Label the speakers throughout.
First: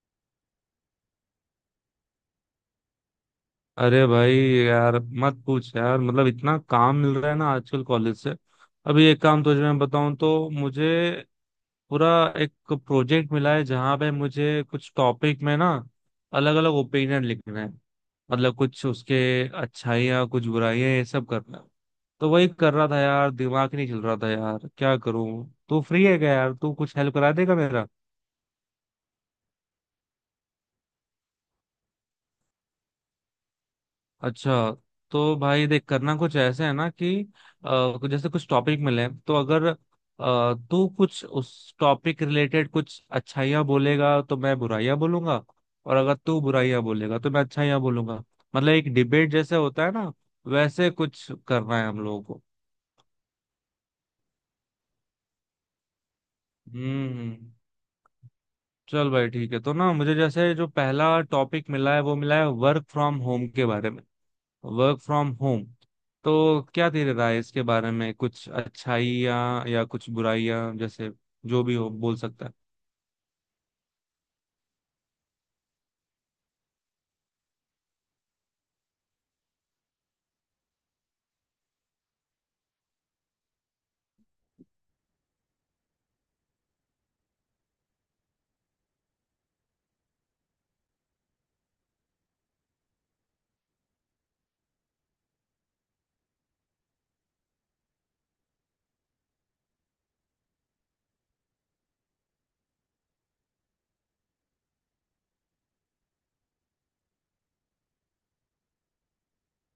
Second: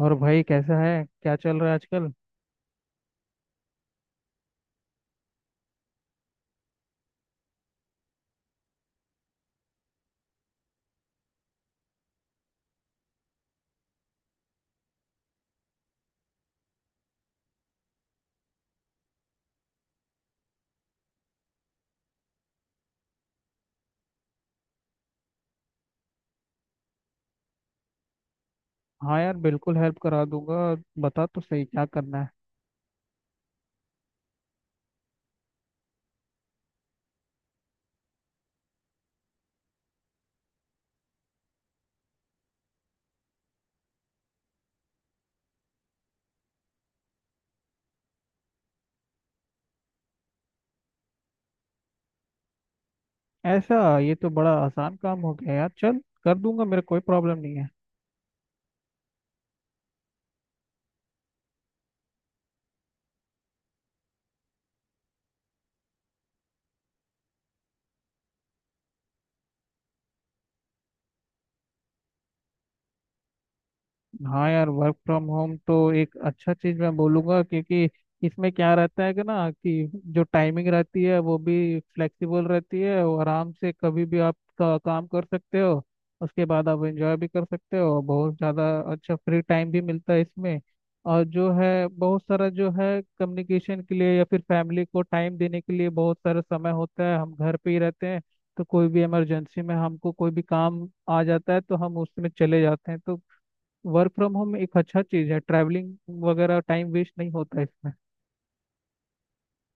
Speaker 1: और भाई, कैसा है? क्या चल रहा है आजकल?
Speaker 2: अरे भाई यार, मत पूछ यार। मतलब इतना काम मिल रहा है ना आजकल कॉलेज से। अभी एक काम तुझे मैं बताऊं तो मुझे पूरा एक प्रोजेक्ट मिला है जहां पे मुझे कुछ टॉपिक में ना अलग अलग ओपिनियन लिखना है। मतलब कुछ उसके अच्छाइयाँ, कुछ बुराइयां, ये सब करना है। तो वही कर रहा था यार, दिमाग ही नहीं चल रहा था यार, क्या करूं। तू फ्री है क्या यार? तू कुछ हेल्प करा देगा मेरा?
Speaker 1: हाँ यार, बिल्कुल हेल्प करा दूंगा। बता तो सही, क्या करना है।
Speaker 2: अच्छा, तो भाई देख, करना कुछ ऐसे है ना कि जैसे कुछ टॉपिक मिले हैं, तो अगर तू कुछ उस टॉपिक रिलेटेड कुछ अच्छाइयाँ बोलेगा तो मैं बुराइयाँ बोलूंगा। और अगर तू बुराइयाँ बोलेगा तो मैं अच्छाइयाँ बोलूंगा। मतलब एक डिबेट जैसे होता है ना, वैसे कुछ करना है हम लोगों को।
Speaker 1: ऐसा, ये तो बड़ा आसान काम हो गया यार। चल, कर दूंगा, मेरा कोई
Speaker 2: हम्म।
Speaker 1: प्रॉब्लम नहीं है।
Speaker 2: चल भाई ठीक है। तो ना मुझे जैसे जो पहला टॉपिक मिला है, वो मिला है वर्क फ्रॉम होम के बारे में। Work from home. तो क्या तेरी राय है इसके बारे में? कुछ अच्छाइयाँ या कुछ बुराइयाँ, जैसे जो भी हो बोल सकता है।
Speaker 1: हाँ यार, वर्क फ्रॉम होम तो एक अच्छा चीज मैं बोलूंगा, क्योंकि इसमें क्या रहता है कि ना कि जो टाइमिंग रहती है वो भी फ्लेक्सिबल रहती है और आराम से कभी भी काम कर सकते हो। उसके बाद आप एंजॉय भी कर सकते हो, बहुत ज़्यादा अच्छा फ्री टाइम भी मिलता है इसमें। और जो है बहुत सारा, जो है कम्युनिकेशन के लिए या फिर फैमिली को टाइम देने के लिए बहुत सारा समय होता है। हम घर पे ही रहते हैं, तो कोई भी इमरजेंसी में हमको कोई भी काम आ जाता है तो हम उसमें चले जाते हैं। तो वर्क फ्रॉम होम एक अच्छा चीज़ है। ट्रैवलिंग वगैरह टाइम वेस्ट नहीं होता है इसमें।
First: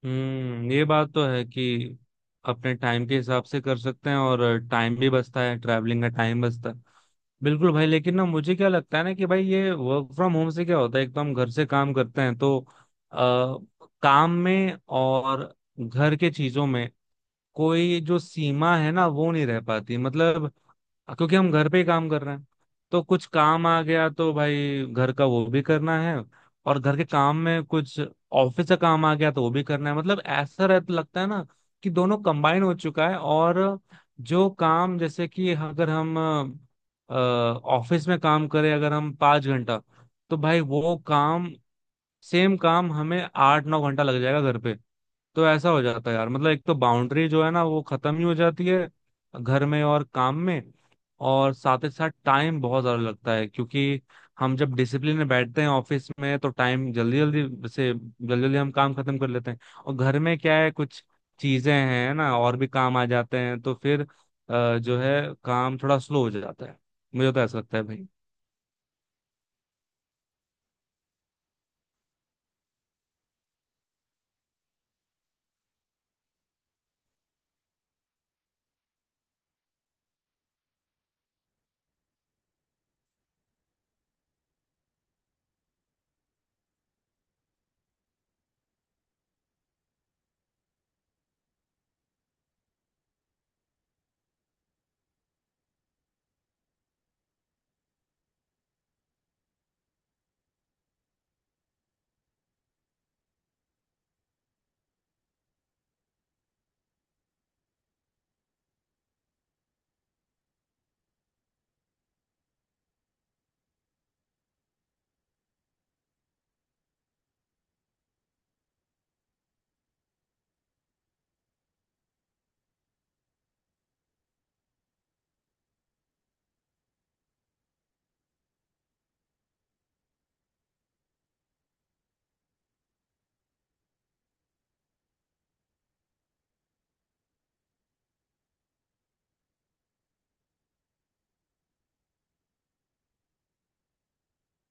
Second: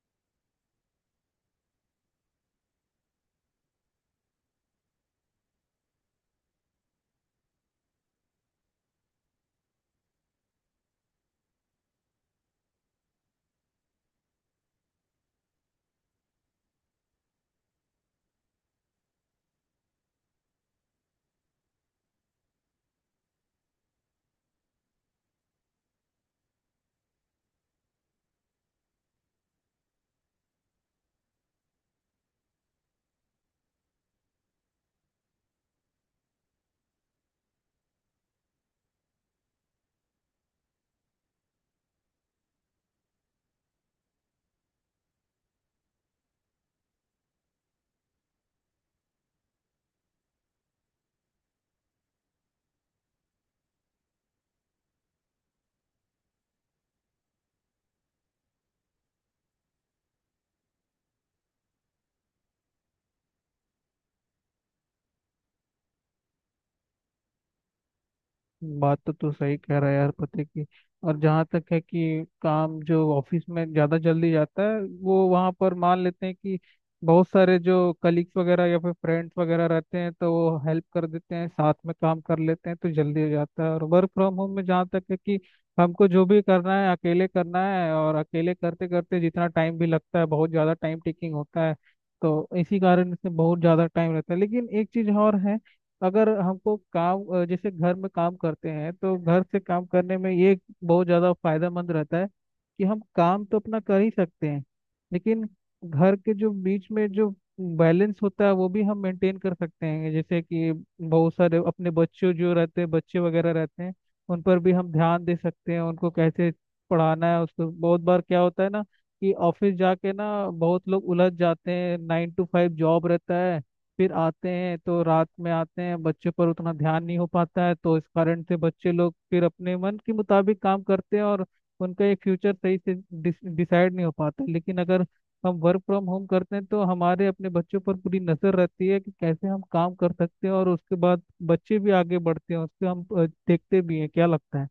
Speaker 2: हम्म, ये बात तो है कि अपने टाइम के हिसाब से कर सकते हैं, और टाइम भी बचता है, ट्रैवलिंग का टाइम बचता है। बिल्कुल भाई। लेकिन ना मुझे क्या लगता है ना कि भाई, ये वर्क फ्रॉम होम से क्या होता है, एक तो हम घर से काम करते हैं तो आ, काम में और घर के चीजों में कोई जो सीमा है ना वो नहीं रह पाती, मतलब क्योंकि हम घर पे ही काम कर रहे हैं। तो कुछ काम आ गया तो भाई घर का वो भी करना है, और घर के काम में कुछ ऑफिस का काम आ गया तो वो भी करना है। मतलब ऐसा रहता लगता है ना कि दोनों कंबाइन हो चुका है। और जो काम जैसे कि अगर हम ऑफिस में काम करें अगर हम 5 घंटा, तो भाई वो काम, सेम काम हमें 8-9 घंटा लग जाएगा घर पे। तो ऐसा हो जाता है यार, मतलब एक तो बाउंड्री जो है ना वो खत्म ही हो जाती है, घर में और काम में। और साथ ही साथ टाइम बहुत ज्यादा लगता है, क्योंकि हम जब डिसिप्लिन में बैठते हैं ऑफिस में तो टाइम जल्दी जल्दी से जल्दी जल्दी हम काम खत्म कर लेते हैं। और घर में क्या है, कुछ चीजें हैं ना और भी काम आ जाते हैं, तो फिर जो है काम थोड़ा स्लो हो जाता है। मुझे तो ऐसा लगता है भाई।
Speaker 1: बात तो तू सही कह रहा है यार, पते की। और जहाँ तक है कि काम जो ऑफिस में ज़्यादा जल्दी जाता है, वो वहाँ पर मान लेते हैं कि बहुत सारे जो कलीग्स वगैरह या फिर फ्रेंड्स वगैरह रहते हैं तो वो हेल्प कर देते हैं, साथ में काम कर लेते हैं तो जल्दी हो जाता है। और वर्क फ्रॉम होम में जहाँ तक है कि हमको जो भी करना है अकेले करना है, और अकेले करते करते जितना टाइम भी लगता है, बहुत ज़्यादा टाइम टेकिंग होता है। तो इसी कारण से बहुत ज़्यादा टाइम रहता है। लेकिन एक चीज़ और है, अगर हमको काम जैसे घर में काम करते हैं तो घर से काम करने में ये बहुत ज़्यादा फायदेमंद रहता है कि हम काम तो अपना कर ही सकते हैं। लेकिन घर के जो बीच में जो बैलेंस होता है वो भी हम मेंटेन कर सकते हैं। जैसे कि बहुत सारे अपने बच्चों जो रहते हैं, बच्चे वगैरह रहते हैं, उन पर भी हम ध्यान दे सकते हैं, उनको कैसे पढ़ाना है उसको। बहुत बार क्या होता है ना कि ऑफिस जाके ना बहुत लोग उलझ जाते हैं, नाइन टू फाइव जॉब रहता है, फिर आते हैं तो रात में आते हैं, बच्चों पर उतना ध्यान नहीं हो पाता है। तो इस कारण से बच्चे लोग फिर अपने मन के मुताबिक काम करते हैं और उनका एक फ्यूचर सही से डिसाइड नहीं हो पाता। लेकिन अगर हम वर्क फ्रॉम होम करते हैं तो हमारे अपने बच्चों पर पूरी नजर रहती है कि कैसे हम काम कर सकते हैं, और उसके बाद बच्चे भी आगे बढ़ते हैं उसके। हम देखते भी हैं। क्या लगता है?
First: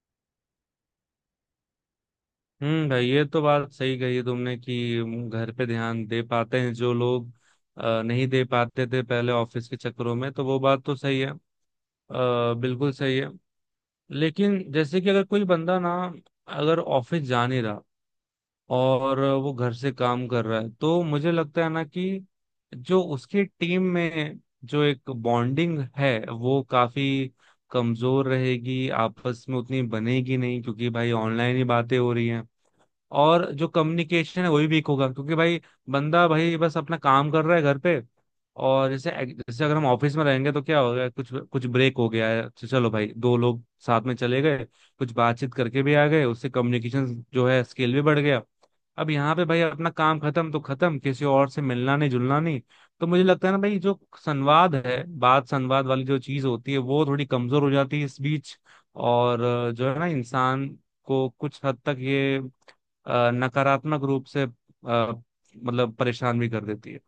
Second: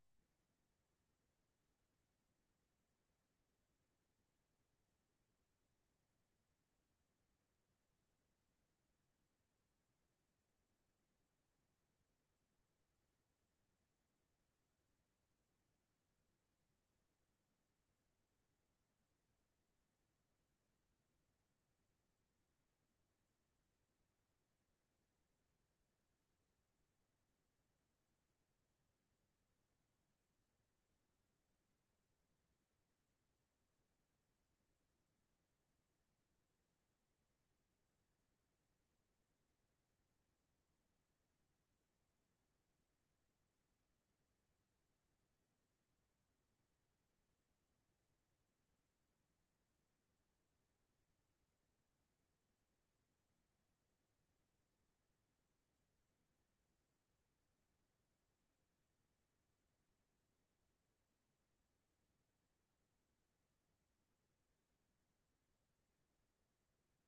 Speaker 2: भाई, ये तो बात सही कही तुमने कि घर पे ध्यान दे पाते हैं जो लोग नहीं दे पाते थे पहले ऑफिस के चक्करों में, तो वो बात तो सही है, बिल्कुल सही है। लेकिन जैसे कि अगर कोई बंदा ना, अगर ऑफिस जा नहीं रहा और वो घर से काम कर रहा है, तो मुझे लगता है ना कि जो उसकी टीम में जो एक बॉन्डिंग है वो काफी कमजोर रहेगी, आपस में उतनी बनेगी नहीं, क्योंकि भाई ऑनलाइन ही बातें हो रही हैं। और जो कम्युनिकेशन है वही वीक होगा, क्योंकि भाई बंदा भाई बस अपना काम कर रहा है घर पे। और जैसे जैसे अगर हम ऑफिस में रहेंगे तो क्या हो गया, कुछ कुछ ब्रेक हो गया है तो चलो भाई, दो लोग साथ में चले गए, कुछ बातचीत करके भी आ गए, उससे कम्युनिकेशन जो है स्किल भी बढ़ गया। अब यहाँ पे भाई अपना काम खत्म तो खत्म, किसी और से मिलना नहीं जुलना नहीं। तो मुझे लगता है ना भाई, जो संवाद है, बात संवाद वाली जो चीज होती है वो थोड़ी कमजोर हो जाती है इस बीच। और जो है ना, इंसान को कुछ हद तक ये नकारात्मक रूप से मतलब परेशान भी कर देती है।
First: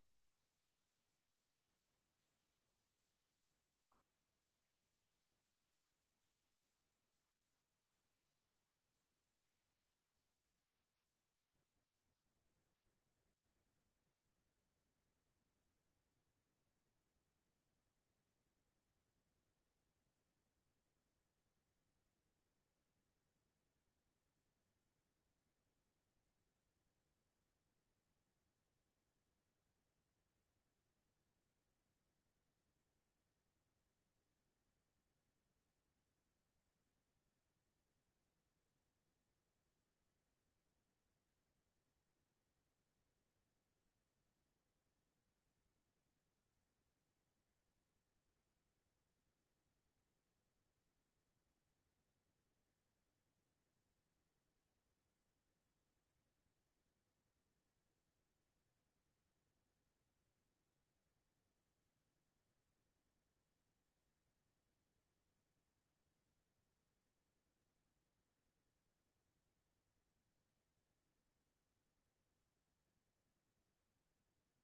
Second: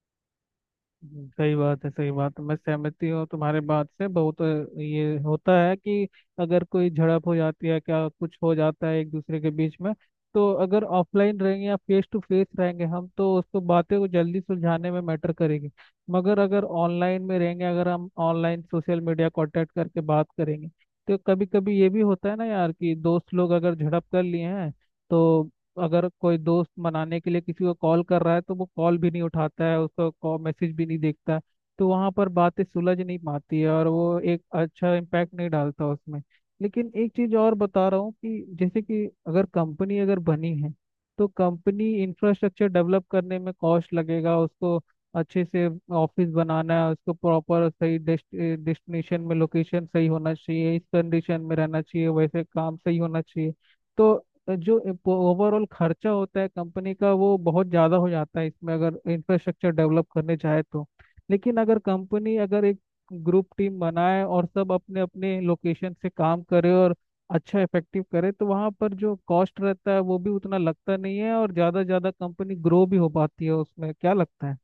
Speaker 1: सही बात है, सही बात है। मैं सहमति हूँ तुम्हारे बात से बहुत। ये होता है कि अगर कोई झड़प हो जाती है, क्या कुछ हो जाता है एक दूसरे के बीच में, तो अगर ऑफलाइन रहेंगे या फेस टू फेस रहेंगे हम, तो उसको बातें को जल्दी सुलझाने में मैटर करेगी। मगर अगर ऑनलाइन में रहेंगे, अगर हम ऑनलाइन सोशल मीडिया कांटेक्ट करके बात करेंगे, तो कभी कभी ये भी होता है ना यार, कि दोस्त लोग अगर झड़प कर लिए हैं, तो अगर कोई दोस्त मनाने के लिए किसी को कॉल कर रहा है तो वो कॉल भी नहीं उठाता है, उसका कॉल मैसेज भी नहीं देखता है। तो वहाँ पर बातें सुलझ नहीं पाती है और वो एक अच्छा इम्पैक्ट नहीं डालता उसमें। लेकिन एक चीज़ और बता रहा हूँ, कि जैसे कि अगर कंपनी अगर बनी है तो कंपनी इंफ्रास्ट्रक्चर डेवलप करने में कॉस्ट लगेगा उसको। अच्छे से ऑफिस बनाना है उसको, प्रॉपर सही डेस्टिनेशन में लोकेशन सही होना चाहिए, इस कंडीशन में रहना चाहिए, वैसे काम सही होना चाहिए। तो जो ओवरऑल खर्चा होता है कंपनी का, वो बहुत ज़्यादा हो जाता है इसमें, अगर इंफ्रास्ट्रक्चर डेवलप करने चाहे तो। लेकिन अगर कंपनी अगर एक ग्रुप टीम बनाए और सब अपने अपने लोकेशन से काम करे और अच्छा इफेक्टिव करे, तो वहाँ पर जो कॉस्ट रहता है वो भी उतना लगता नहीं है और ज़्यादा ज़्यादा कंपनी ग्रो भी हो पाती है उसमें। क्या लगता है?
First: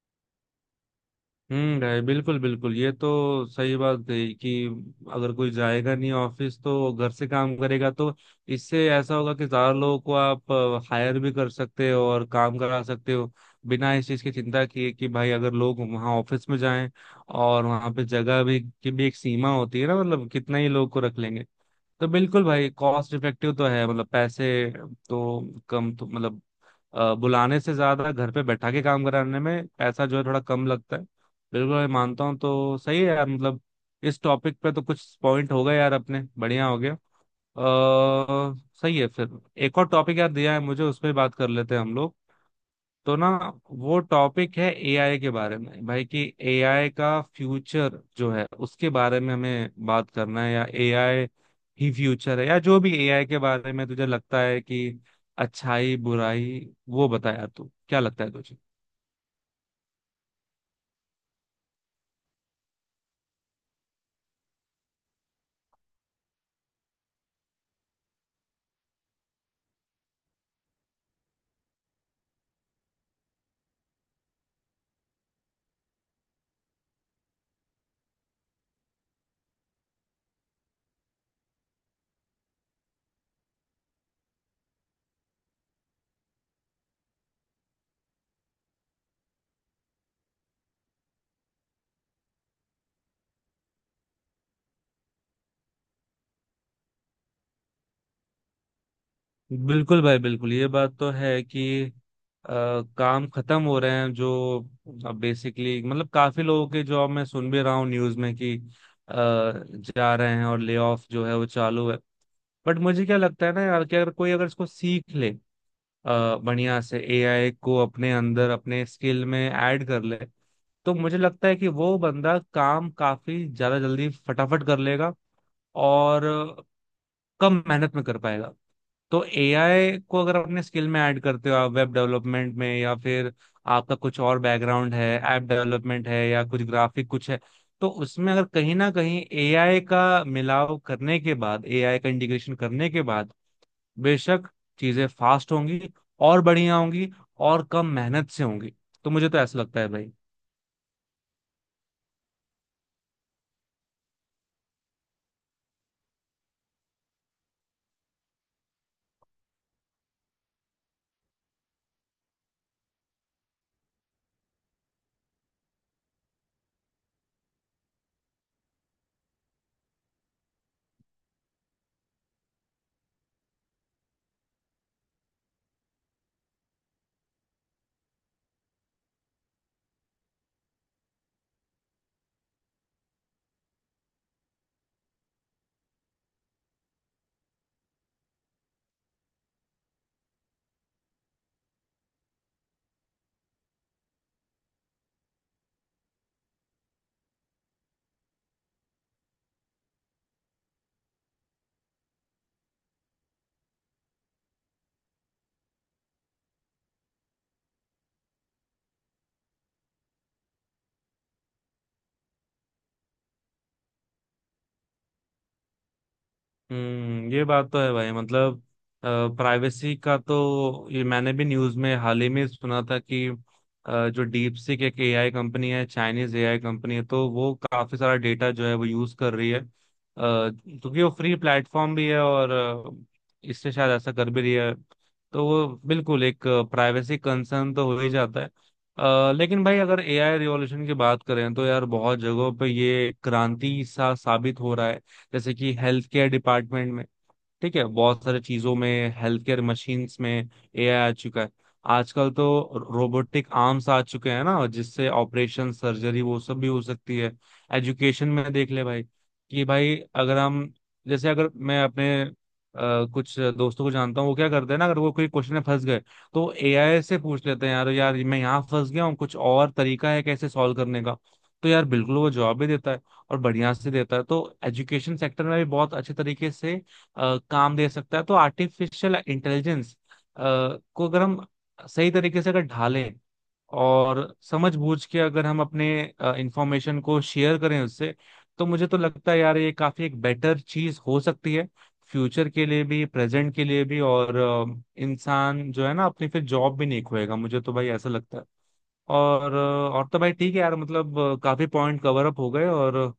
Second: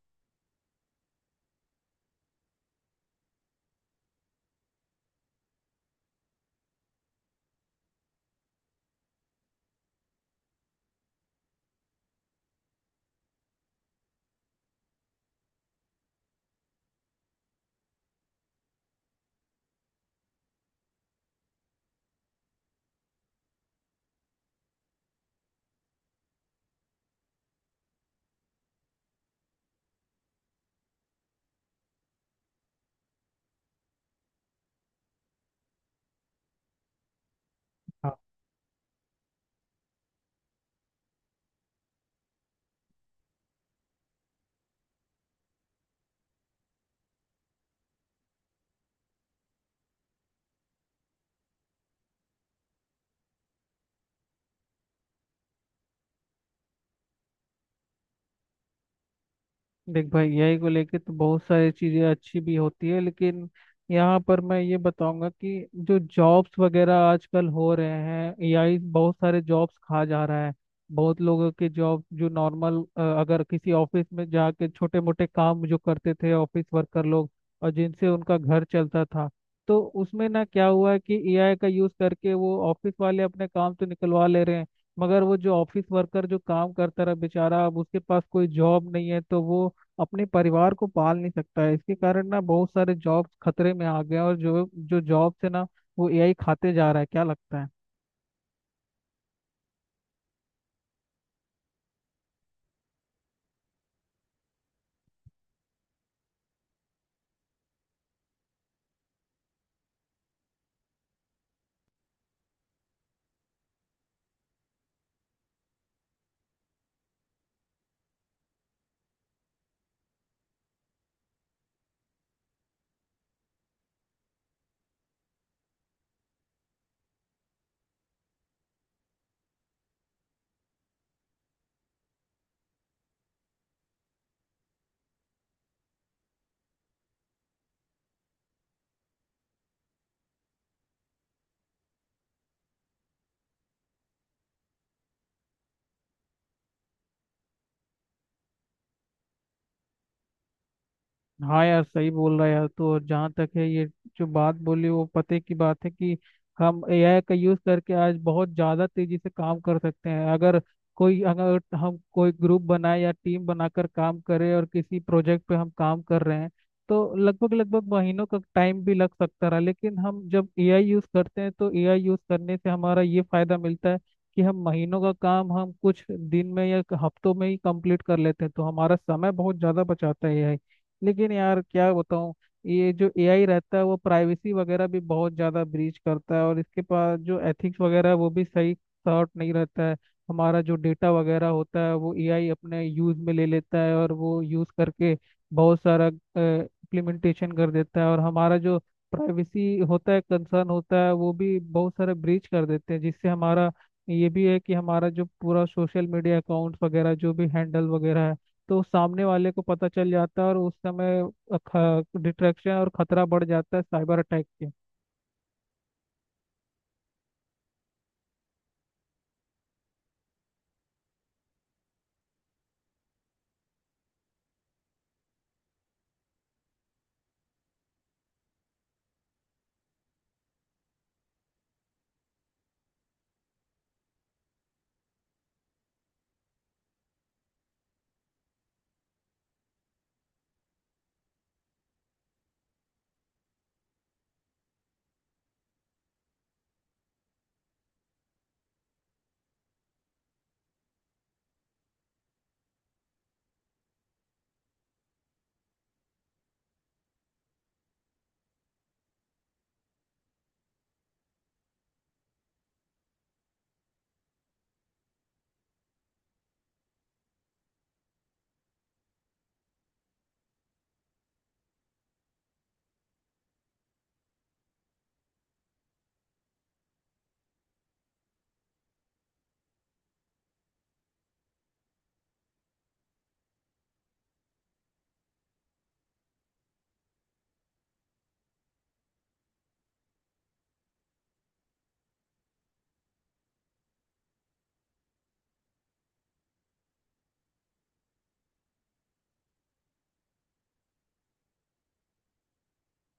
Speaker 2: भाई, बिल्कुल बिल्कुल, ये तो सही बात कही कि अगर कोई जाएगा नहीं ऑफिस तो घर से काम करेगा, तो इससे ऐसा होगा कि ज्यादा लोगों को आप हायर भी कर सकते हो और काम करा सकते हो, बिना इस चीज की चिंता किए कि भाई अगर लोग वहाँ ऑफिस में जाएं, और वहाँ पे जगह भी की भी एक सीमा होती है ना, मतलब कितना ही लोग को रख लेंगे। तो बिल्कुल भाई, कॉस्ट इफेक्टिव तो है, मतलब पैसे तो कम तो, मतलब बुलाने से ज्यादा घर पे बैठा के काम कराने में पैसा जो है थोड़ा कम लगता है। बिल्कुल, मैं मानता हूँ तो सही है यार, मतलब इस टॉपिक पे तो कुछ पॉइंट हो गए यार अपने, बढ़िया हो गया। अ सही है फिर। एक और टॉपिक यार दिया है मुझे, उस पर बात कर लेते हैं हम लोग। तो ना वो टॉपिक है एआई के बारे में भाई, कि एआई का फ्यूचर जो है उसके बारे में हमें बात करना है, या एआई ही फ्यूचर है, या जो भी एआई के बारे में तुझे लगता है कि अच्छाई बुराई, वो बता यार, तू क्या लगता है तुझे?
Speaker 1: देख भाई, यही को लेके तो बहुत सारी चीज़ें अच्छी भी होती है, लेकिन यहाँ पर मैं ये बताऊंगा कि जो जॉब्स वगैरह आजकल हो रहे हैं, एआई बहुत सारे जॉब्स खा जा रहा है। बहुत लोगों के जॉब, जो नॉर्मल अगर किसी ऑफिस में जाके छोटे मोटे काम जो करते थे ऑफिस वर्कर लोग, और जिनसे उनका घर चलता था, तो उसमें ना क्या हुआ है कि एआई का यूज़ करके वो ऑफिस वाले अपने काम तो निकलवा ले रहे हैं, मगर वो जो ऑफिस वर्कर जो काम करता रहा बेचारा, अब उसके पास कोई जॉब नहीं है, तो वो अपने परिवार को पाल नहीं सकता है। इसके कारण ना बहुत सारे जॉब खतरे में आ गए हैं और जो जो जॉब से ना, वो एआई खाते जा रहा है। क्या लगता है?
Speaker 2: बिल्कुल भाई बिल्कुल, ये बात तो है कि अ, काम खत्म हो रहे हैं जो, अब बेसिकली मतलब काफी लोगों के जॉब मैं सुन भी रहा हूँ न्यूज में कि जा रहे हैं, और ले ऑफ जो है वो चालू है। बट मुझे क्या लगता है ना यार कि अगर कोई अगर इसको सीख ले, बढ़िया से एआई को अपने अंदर अपने स्किल में ऐड कर ले, तो मुझे लगता है कि वो बंदा काम काफी ज्यादा जल्दी फटाफट कर लेगा, और कम मेहनत में कर पाएगा। तो एआई को अगर अपने स्किल में ऐड करते हो आप वेब डेवलपमेंट में, या फिर आपका कुछ और बैकग्राउंड है, ऐप डेवलपमेंट है या कुछ ग्राफिक कुछ है, तो उसमें अगर कहीं ना कहीं एआई का मिलाव करने के बाद, एआई का इंटीग्रेशन करने के बाद, बेशक चीजें फास्ट होंगी, और बढ़िया होंगी, और कम मेहनत से होंगी। तो मुझे तो ऐसा लगता है भाई।
Speaker 1: हाँ यार, सही बोल रहा है यार। तो जहाँ तक है, ये जो बात बोली वो पते की बात है, कि हम एआई का यूज़ करके आज बहुत ज़्यादा तेजी से काम कर सकते हैं। अगर कोई, अगर हम कोई ग्रुप बनाए या टीम बनाकर काम करें और किसी प्रोजेक्ट पे हम काम कर रहे हैं, तो लगभग लगभग महीनों का टाइम भी लग सकता रहा। लेकिन हम जब एआई यूज़ करते हैं तो एआई यूज़ करने से हमारा ये फ़ायदा मिलता है, कि हम महीनों का काम हम कुछ दिन में या हफ्तों में ही कंप्लीट कर लेते हैं। तो हमारा समय बहुत ज़्यादा बचाता है एआई। लेकिन यार क्या बताऊँ, ये जो एआई रहता है वो प्राइवेसी वगैरह भी बहुत ज़्यादा ब्रीच करता है, और इसके पास जो एथिक्स वगैरह है, वो भी सही सॉर्ट नहीं रहता है। हमारा जो डेटा वगैरह होता है वो एआई अपने यूज़ में ले लेता है और वो यूज़ करके बहुत सारा इम्प्लीमेंटेशन कर देता है, और हमारा जो प्राइवेसी होता है, कंसर्न होता है, वो भी बहुत सारा ब्रीच कर देते हैं, जिससे हमारा ये भी है कि हमारा जो पूरा सोशल मीडिया अकाउंट्स वगैरह जो भी हैंडल वगैरह है, तो सामने वाले को पता चल जाता है और उस समय डिट्रैक्शन और खतरा बढ़ जाता है साइबर अटैक के।
Speaker 2: हम्म, ये बात तो है भाई, मतलब प्राइवेसी का तो, ये मैंने भी न्यूज में हाल ही में सुना था कि जो डीप सीक एक एआई कंपनी है, चाइनीज एआई कंपनी है, तो वो काफी सारा डेटा जो है वो यूज कर रही है, क्योंकि वो फ्री प्लेटफॉर्म भी है, और इससे शायद ऐसा कर भी रही है। तो वो बिल्कुल एक प्राइवेसी कंसर्न तो हो ही जाता है। लेकिन भाई अगर एआई रिवॉल्यूशन की बात करें तो यार बहुत जगहों पे ये क्रांति सा साबित हो रहा है, जैसे कि हेल्थ केयर डिपार्टमेंट में, ठीक है, बहुत सारे चीजों में, हेल्थ केयर मशीन्स में एआई आ चुका है आजकल। तो रोबोटिक आर्म्स आ चुके हैं ना, जिससे ऑपरेशन सर्जरी वो सब भी हो सकती है। एजुकेशन में देख ले भाई, कि भाई अगर हम जैसे अगर मैं अपने कुछ दोस्तों को जानता हूँ, वो क्या करते हैं ना, अगर वो कोई क्वेश्चन में फंस गए तो एआई से पूछ लेते हैं, यार यार मैं यहाँ फंस गया हूँ, कुछ और तरीका है कैसे सॉल्व करने का। तो यार बिल्कुल वो जवाब भी देता है, और बढ़िया से देता है। तो एजुकेशन सेक्टर में भी बहुत अच्छे तरीके से काम दे सकता है। तो आर्टिफिशियल इंटेलिजेंस को अगर हम सही तरीके से अगर ढालें, और समझ बूझ के अगर हम अपने इंफॉर्मेशन को शेयर करें उससे, तो मुझे तो लगता है यार ये काफी एक बेटर चीज हो सकती है, फ्यूचर के लिए भी, प्रेजेंट के लिए भी, और इंसान जो है ना अपनी फिर जॉब भी नहीं खोएगा। मुझे तो भाई ऐसा लगता है। और तो भाई ठीक है यार, मतलब काफी पॉइंट कवर अप हो गए और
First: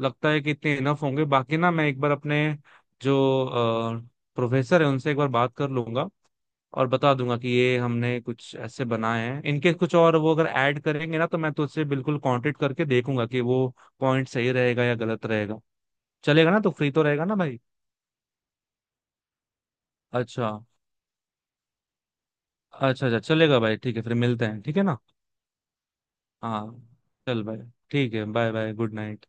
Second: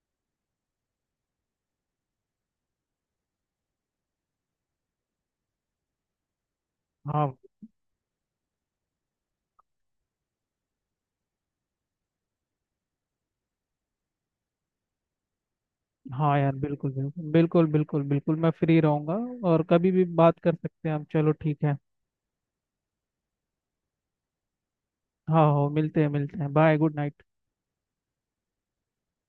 Speaker 2: लगता है कि इतने इनफ होंगे। बाकी ना मैं एक बार अपने जो प्रोफेसर है उनसे एक बार बात कर लूंगा, और बता
Speaker 1: हाँ।
Speaker 2: दूंगा कि ये हमने कुछ ऐसे बनाए हैं इनके, कुछ और वो अगर ऐड करेंगे ना, तो मैं तो उससे बिल्कुल कांटेक्ट करके देखूंगा कि वो पॉइंट सही रहेगा या गलत रहेगा।
Speaker 1: हाँ
Speaker 2: चलेगा
Speaker 1: यार,
Speaker 2: ना? तो
Speaker 1: बिल्कुल
Speaker 2: फ्री तो
Speaker 1: बिल्कुल
Speaker 2: रहेगा ना भाई?
Speaker 1: बिल्कुल बिल्कुल बिल्कुल, मैं फ्री रहूंगा। और कभी भी बात
Speaker 2: अच्छा,
Speaker 1: कर सकते हैं हम। चलो, ठीक है।
Speaker 2: अच्छा, अच्छा, चलेगा भाई, ठीक है फिर मिलते हैं, ठीक है ना?
Speaker 1: हाँ, हो, मिलते हैं, मिलते हैं।
Speaker 2: हाँ,
Speaker 1: बाय, गुड नाइट।
Speaker 2: चल भाई ठीक है। Bye bye, good night.